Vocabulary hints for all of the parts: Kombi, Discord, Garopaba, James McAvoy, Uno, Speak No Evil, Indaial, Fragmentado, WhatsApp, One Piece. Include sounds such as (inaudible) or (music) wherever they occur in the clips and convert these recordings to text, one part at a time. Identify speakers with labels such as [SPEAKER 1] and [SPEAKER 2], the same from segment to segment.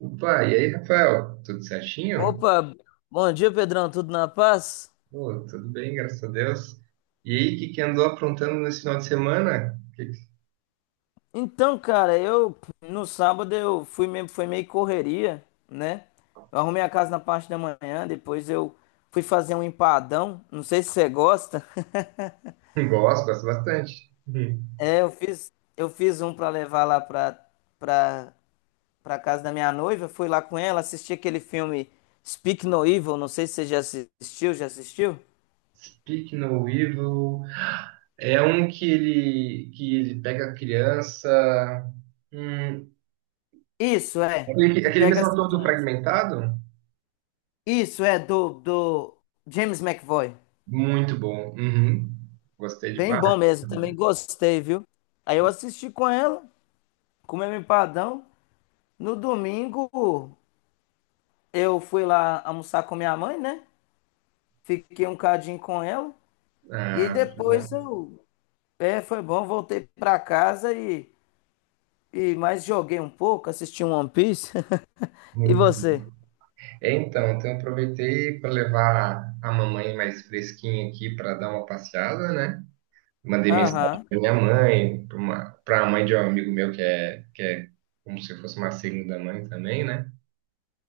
[SPEAKER 1] Opa, e aí, Rafael? Tudo certinho?
[SPEAKER 2] Opa, bom dia, Pedrão, tudo na paz?
[SPEAKER 1] Pô, tudo bem, graças a Deus. E aí, o que que andou aprontando nesse final de semana?
[SPEAKER 2] Então, cara, eu no sábado eu foi meio correria, né? Eu arrumei a casa na parte da manhã, depois eu fui fazer um empadão, não sei se você gosta. (laughs)
[SPEAKER 1] (laughs) Gosto, gosto bastante. Hum.
[SPEAKER 2] É, eu fiz um pra levar lá pra para para casa da minha noiva, fui lá com ela, assisti aquele filme Speak No Evil, não sei se você já assistiu?
[SPEAKER 1] Speak No Evil é um que ele pega a criança. Hum,
[SPEAKER 2] Isso é,
[SPEAKER 1] aquele,
[SPEAKER 2] que
[SPEAKER 1] aquele
[SPEAKER 2] pega
[SPEAKER 1] mesmo
[SPEAKER 2] as
[SPEAKER 1] ator do
[SPEAKER 2] crianças.
[SPEAKER 1] Fragmentado?
[SPEAKER 2] Isso é do James McAvoy.
[SPEAKER 1] Muito bom. Uhum. Gostei
[SPEAKER 2] Bem
[SPEAKER 1] demais.
[SPEAKER 2] bom mesmo, também gostei, viu? Aí eu assisti com ela, comemos empadão. No domingo, eu fui lá almoçar com minha mãe, né? Fiquei um cadinho com ela. E aí
[SPEAKER 1] Ah,
[SPEAKER 2] depois
[SPEAKER 1] bom.
[SPEAKER 2] eu. É, foi bom, voltei pra casa e mais joguei um pouco, assisti um One Piece. (laughs) E
[SPEAKER 1] Muito.
[SPEAKER 2] você?
[SPEAKER 1] É, então eu aproveitei para levar a mamãe mais fresquinha aqui para dar uma passeada, né? Mandei mensagem
[SPEAKER 2] Aham.
[SPEAKER 1] para minha mãe, para a mãe de um amigo meu que é como se fosse uma segunda mãe também, né?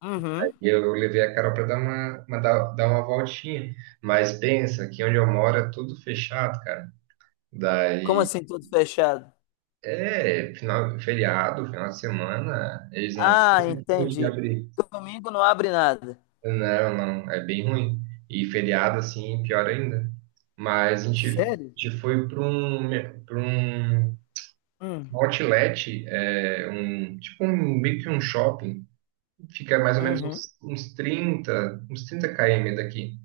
[SPEAKER 2] Uhum.
[SPEAKER 1] E eu levei a Carol para dar uma voltinha. Mas pensa que onde eu moro é tudo fechado, cara.
[SPEAKER 2] Como
[SPEAKER 1] Daí
[SPEAKER 2] assim, tudo fechado?
[SPEAKER 1] é final, feriado, final de semana, eles não
[SPEAKER 2] Ah,
[SPEAKER 1] têm como de
[SPEAKER 2] entendi.
[SPEAKER 1] abrir.
[SPEAKER 2] Domingo não abre nada.
[SPEAKER 1] Não, não, é bem ruim. E feriado, assim, pior ainda. Mas a gente, a
[SPEAKER 2] Sério?
[SPEAKER 1] gente foi para um
[SPEAKER 2] Hum.
[SPEAKER 1] outlet, é, um, tipo um, meio que um shopping. Fica mais ou menos
[SPEAKER 2] Uhum.
[SPEAKER 1] uns 30, uns 30 km daqui.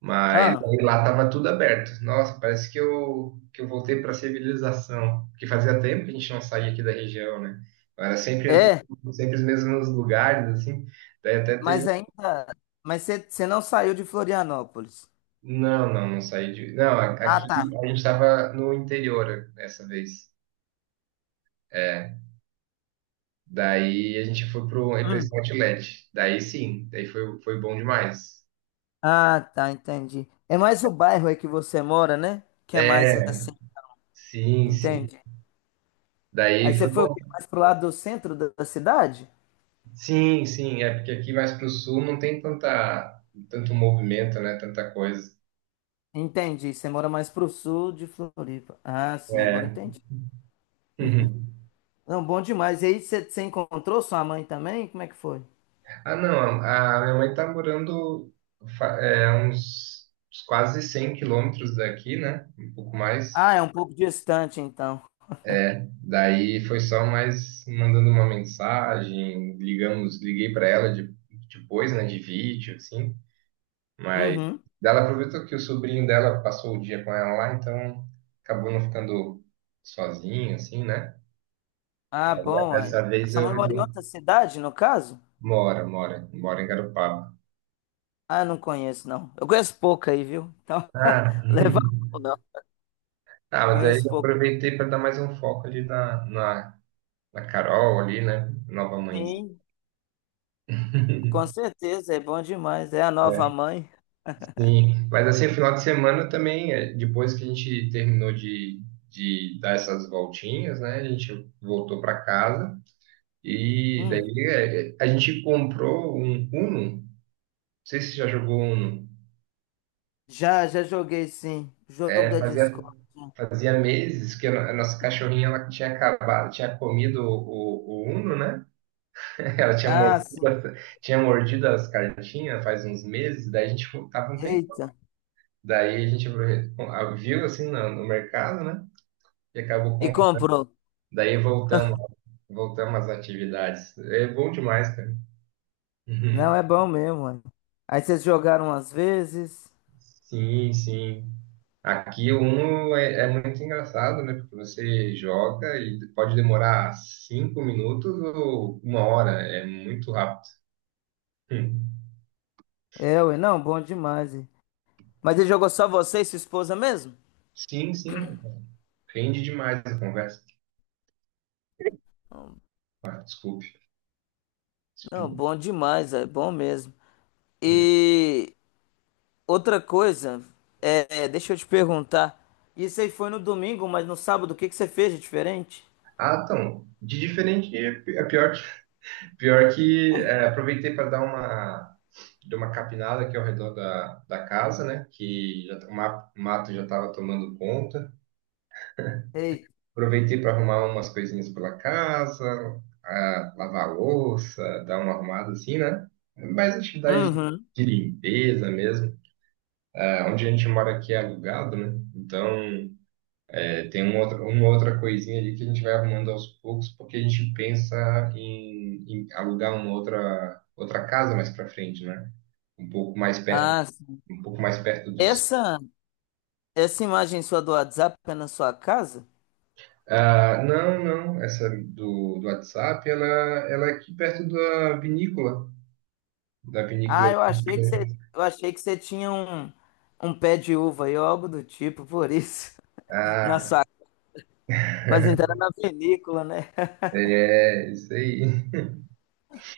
[SPEAKER 1] Mas
[SPEAKER 2] Ah,
[SPEAKER 1] aí lá tava tudo aberto. Nossa, parece que eu voltei para a civilização. Porque fazia tempo que a gente não saía aqui da região, né? Era
[SPEAKER 2] é?
[SPEAKER 1] sempre os mesmos lugares, assim. Daí até.
[SPEAKER 2] Mas ainda. Mas você não saiu de Florianópolis.
[SPEAKER 1] Não, não, não saí de. Não,
[SPEAKER 2] Ah,
[SPEAKER 1] aqui
[SPEAKER 2] tá.
[SPEAKER 1] a gente estava no interior dessa vez. É, daí a gente foi pro para esse
[SPEAKER 2] Hum.
[SPEAKER 1] outlet. Daí sim, daí foi bom demais.
[SPEAKER 2] Ah, tá, entendi. É mais o bairro aí que você mora, né? Que é mais
[SPEAKER 1] É,
[SPEAKER 2] assim.
[SPEAKER 1] sim, sim.
[SPEAKER 2] Entendi. Aí
[SPEAKER 1] Daí
[SPEAKER 2] você
[SPEAKER 1] foi
[SPEAKER 2] foi o quê?
[SPEAKER 1] bom.
[SPEAKER 2] Mais pro lado do centro da cidade?
[SPEAKER 1] Sim, sim, é porque aqui mais pro sul não tem tanta tanto movimento, né? Tanta coisa.
[SPEAKER 2] Entendi. Você mora mais pro sul de Floripa. Ah, sim, agora
[SPEAKER 1] É. (laughs)
[SPEAKER 2] entendi.
[SPEAKER 1] Uhum.
[SPEAKER 2] Não, bom demais. E aí você encontrou sua mãe também? Como é que foi?
[SPEAKER 1] Ah, não, a minha mãe tá morando uns quase 100 quilômetros daqui, né? Um pouco mais.
[SPEAKER 2] Ah, é um pouco distante, então.
[SPEAKER 1] Daí foi só mais mandando uma mensagem, ligamos, liguei para ela depois, né, de vídeo, assim, mas
[SPEAKER 2] Uhum.
[SPEAKER 1] ela aproveitou que o sobrinho dela passou o dia com ela lá, então acabou não ficando sozinho, assim, né?
[SPEAKER 2] Ah, bom. Aí.
[SPEAKER 1] Dessa
[SPEAKER 2] A
[SPEAKER 1] vez
[SPEAKER 2] sua
[SPEAKER 1] eu
[SPEAKER 2] mãe mora em
[SPEAKER 1] resolvi.
[SPEAKER 2] outra cidade, no caso?
[SPEAKER 1] Mora em Garopaba.
[SPEAKER 2] Ah, não conheço, não. Eu conheço pouco aí, viu? Então,
[SPEAKER 1] Ah,
[SPEAKER 2] (laughs) leva a mão, não.
[SPEAKER 1] (laughs) ah, mas aí
[SPEAKER 2] Conheço
[SPEAKER 1] eu
[SPEAKER 2] pouco.
[SPEAKER 1] aproveitei para dar mais um foco ali na Carol ali, né? Nova mãe.
[SPEAKER 2] Sim, com certeza, é bom demais. É a nova mãe.
[SPEAKER 1] Sim, mas assim, final de semana também, é, depois que a gente terminou de dar essas voltinhas, né? A gente voltou para casa e
[SPEAKER 2] Hum,
[SPEAKER 1] daí a gente comprou um Uno. Não sei se você já jogou Uno.
[SPEAKER 2] já joguei, sim. Jogo
[SPEAKER 1] É,
[SPEAKER 2] da
[SPEAKER 1] fazia,
[SPEAKER 2] Discord.
[SPEAKER 1] fazia meses que a no- a nossa cachorrinha ela tinha acabado, tinha comido o Uno, né? (laughs) Ela tinha
[SPEAKER 2] Ah,
[SPEAKER 1] mordido,
[SPEAKER 2] sim.
[SPEAKER 1] tinha mordido as cartinhas faz uns meses, daí a gente tava um tempo.
[SPEAKER 2] Eita.
[SPEAKER 1] Daí a gente viu assim no mercado, né? E acabou.
[SPEAKER 2] E comprou.
[SPEAKER 1] Daí voltamos às atividades. É bom demais, cara.
[SPEAKER 2] Não,
[SPEAKER 1] Uhum.
[SPEAKER 2] é bom mesmo, mano. Aí vocês jogaram umas vezes.
[SPEAKER 1] Sim, sim. Aqui o Uno é muito engraçado, né? Porque você joga e pode demorar 5 minutos ou uma hora. É muito rápido. Hum.
[SPEAKER 2] É, ué, não, bom demais. Ué. Mas ele jogou só você e sua esposa mesmo?
[SPEAKER 1] Sim, sim. Rende demais a conversa. Ah, desculpe.
[SPEAKER 2] Não,
[SPEAKER 1] Expl-
[SPEAKER 2] bom demais, é bom mesmo.
[SPEAKER 1] Hum.
[SPEAKER 2] E outra coisa, deixa eu te perguntar. Isso aí foi no domingo, mas no sábado o que que você fez de diferente?
[SPEAKER 1] Ah, então, de diferente, é pior, (laughs) pior que é, aproveitei para dar uma deu uma capinada aqui ao redor da, da casa, né? Que já, tá, o mato já estava tomando conta.
[SPEAKER 2] Ei.
[SPEAKER 1] Aproveitei para arrumar umas coisinhas pela casa, ah, lavar a louça, dar uma arrumada assim, né? Mais atividade
[SPEAKER 2] Uhum.
[SPEAKER 1] de limpeza mesmo. Ah, onde a gente mora aqui é alugado, né? Então, é, tem uma outra coisinha ali que a gente vai arrumando aos poucos, porque a gente pensa em alugar uma outra casa mais para frente, né? Um pouco mais perto,
[SPEAKER 2] Ah, sim.
[SPEAKER 1] um pouco mais perto do.
[SPEAKER 2] essa essa imagem sua do WhatsApp é na sua casa?
[SPEAKER 1] Ah, não, não, essa do WhatsApp, ela é aqui perto da vinícola, da
[SPEAKER 2] Ah,
[SPEAKER 1] vinícola.
[SPEAKER 2] eu achei que você tinha um pé de uva aí ou algo do tipo, por isso (laughs) na
[SPEAKER 1] Ah,
[SPEAKER 2] sua. Mas então era na vinícola, né? (laughs)
[SPEAKER 1] é, isso aí.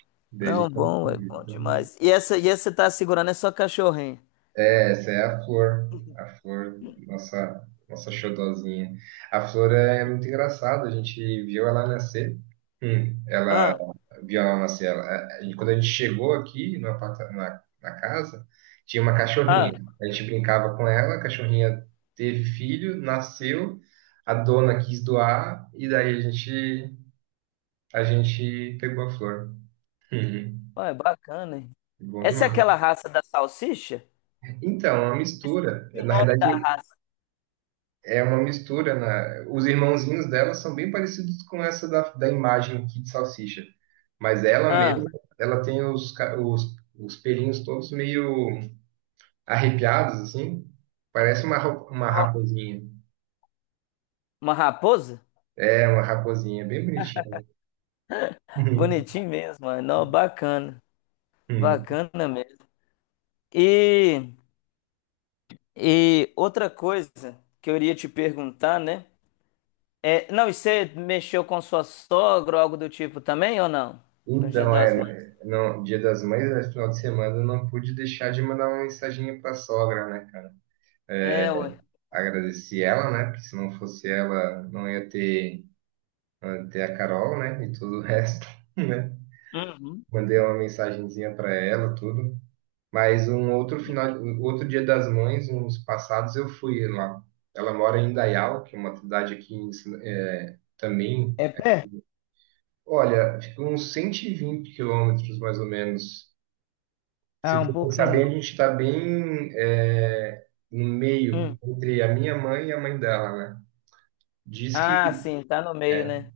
[SPEAKER 1] (laughs) Daí
[SPEAKER 2] Não, bom, é bom demais. E essa você tá segurando é sua cachorrinha?
[SPEAKER 1] É, essa é a flor, nossa xodozinha. A flor é muito engraçada, a gente viu ela nascer. Hum.
[SPEAKER 2] Ah,
[SPEAKER 1] Via lá na cela. E quando a gente chegou aqui no aparta- na, na casa, tinha uma cachorrinha.
[SPEAKER 2] ah,
[SPEAKER 1] A gente brincava com ela, a cachorrinha teve filho, nasceu, a dona quis doar, e daí a gente pegou a flor. Uhum.
[SPEAKER 2] ué, bacana, hein?
[SPEAKER 1] Bom
[SPEAKER 2] Essa é
[SPEAKER 1] demais.
[SPEAKER 2] aquela raça da salsicha?
[SPEAKER 1] Então, é uma mistura.
[SPEAKER 2] O
[SPEAKER 1] Na
[SPEAKER 2] nome da
[SPEAKER 1] realidade,
[SPEAKER 2] raça.
[SPEAKER 1] é uma mistura. Os irmãozinhos dela são bem parecidos com essa da imagem aqui de salsicha. Mas ela
[SPEAKER 2] Ah,
[SPEAKER 1] mesma, ela tem os pelinhos todos meio arrepiados, assim. Parece uma
[SPEAKER 2] ó,
[SPEAKER 1] raposinha.
[SPEAKER 2] uma raposa?
[SPEAKER 1] É, uma raposinha, bem bonitinha. Uhum.
[SPEAKER 2] Bonitinho mesmo, mano. Não, bacana.
[SPEAKER 1] Uhum.
[SPEAKER 2] Bacana mesmo. E, e outra coisa que eu iria te perguntar, né? É, não, e você mexeu com sua sogra ou algo do tipo também ou não? No Dia
[SPEAKER 1] Então,
[SPEAKER 2] das Mães?
[SPEAKER 1] é, não, Dia das Mães, é final de semana, eu não pude deixar de mandar uma mensaginha pra sogra, né, cara? É,
[SPEAKER 2] É, ué.
[SPEAKER 1] agradeci ela, né? Porque se não fosse ela, não ia ter a Carol, né? E todo o resto, (laughs) né?
[SPEAKER 2] Uhum.
[SPEAKER 1] Mandei uma mensagenzinha pra ela, tudo. Mas um outro Dia das Mães, uns passados, eu fui lá. Ela mora em Indaial, que é uma cidade aqui em também.
[SPEAKER 2] É pé?
[SPEAKER 1] Olha, fica uns 120 quilômetros, mais ou menos. Se
[SPEAKER 2] Ah, um
[SPEAKER 1] for pensar bem, a
[SPEAKER 2] pouquinho.
[SPEAKER 1] gente está bem é, no meio,
[SPEAKER 2] Hum.
[SPEAKER 1] entre a minha mãe e a mãe dela, né? Diz que,
[SPEAKER 2] Ah, sim, tá no meio, né?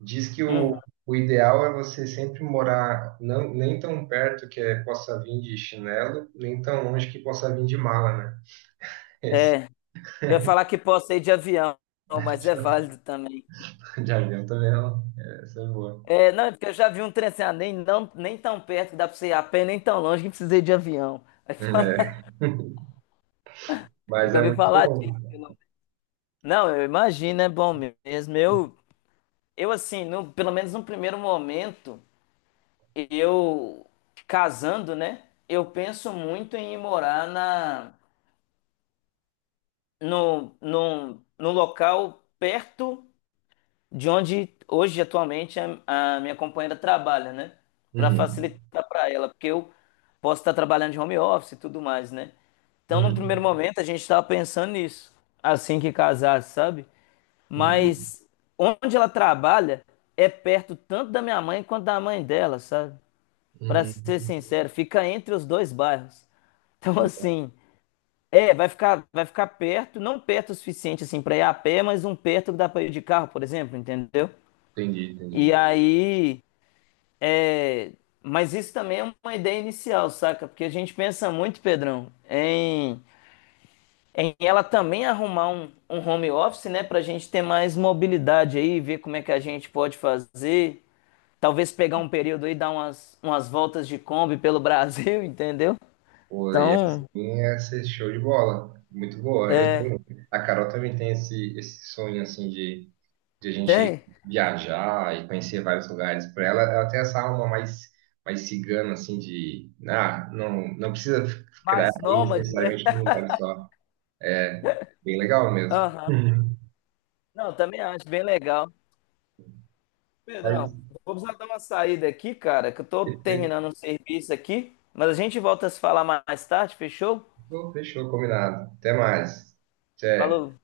[SPEAKER 1] diz que
[SPEAKER 2] Uhum.
[SPEAKER 1] o ideal é você sempre morar não, nem tão perto que possa vir de chinelo, nem tão longe que possa vir de mala, né?
[SPEAKER 2] É. Eu ia falar que posso ir de avião, mas é
[SPEAKER 1] (laughs)
[SPEAKER 2] válido também.
[SPEAKER 1] (laughs) Jardim também não. É, essa é boa.
[SPEAKER 2] É, não, é porque eu já vi um trem assim, ah, nem, não, nem tão perto que dá pra você ir a pé, nem tão longe que precisei de avião. Aí fala,
[SPEAKER 1] É,
[SPEAKER 2] (laughs) eu
[SPEAKER 1] mas
[SPEAKER 2] já
[SPEAKER 1] é
[SPEAKER 2] ouvi
[SPEAKER 1] muito
[SPEAKER 2] falar
[SPEAKER 1] bom.
[SPEAKER 2] disso. Não, não, eu imagino, é bom mesmo. Eu assim, no, pelo menos no primeiro momento, eu casando, né? Eu penso muito em ir morar na, no, num, num local perto de onde hoje atualmente a minha companheira trabalha, né? Para
[SPEAKER 1] Uhum,
[SPEAKER 2] facilitar para ela, porque eu posso estar trabalhando de home office e tudo mais, né? Então, no primeiro
[SPEAKER 1] uhum,
[SPEAKER 2] momento, a gente estava pensando nisso, assim que casar, sabe?
[SPEAKER 1] uhum,
[SPEAKER 2] Mas onde ela trabalha é perto tanto da minha mãe quanto da mãe dela, sabe? Para ser
[SPEAKER 1] uhum.
[SPEAKER 2] sincero, fica entre os dois bairros. Então, assim, é, vai ficar perto, não perto o suficiente assim para ir a pé, mas um perto que dá para ir de carro, por exemplo, entendeu?
[SPEAKER 1] Entendi,
[SPEAKER 2] E
[SPEAKER 1] entendi.
[SPEAKER 2] aí, é... mas isso também é uma ideia inicial, saca? Porque a gente pensa muito, Pedrão, em ela também arrumar um home office, né? Pra gente ter mais mobilidade aí, ver como é que a gente pode fazer. Talvez pegar um período aí, dar umas voltas de Kombi pelo Brasil, (laughs) entendeu?
[SPEAKER 1] Pô, e
[SPEAKER 2] Então,
[SPEAKER 1] assim é ser show de bola. Muito boa. Eu
[SPEAKER 2] é.
[SPEAKER 1] também. A Carol também tem esse sonho assim de a gente
[SPEAKER 2] Tem.
[SPEAKER 1] viajar e conhecer vários lugares. Para ela, ela tem essa alma mais, mais cigana, assim, de ah, não, não precisa ficar
[SPEAKER 2] Mais
[SPEAKER 1] aí
[SPEAKER 2] nômade, né?
[SPEAKER 1] necessariamente num lugar só. É bem legal mesmo.
[SPEAKER 2] Aham.
[SPEAKER 1] Uhum.
[SPEAKER 2] Não, também acho bem legal.
[SPEAKER 1] Mas,
[SPEAKER 2] Pedrão, vamos dar uma saída aqui, cara, que eu tô
[SPEAKER 1] perfeito.
[SPEAKER 2] terminando um serviço aqui, mas a gente volta a se falar mais tarde, fechou?
[SPEAKER 1] Fechou, combinado. Até mais. Tchau.
[SPEAKER 2] Falou.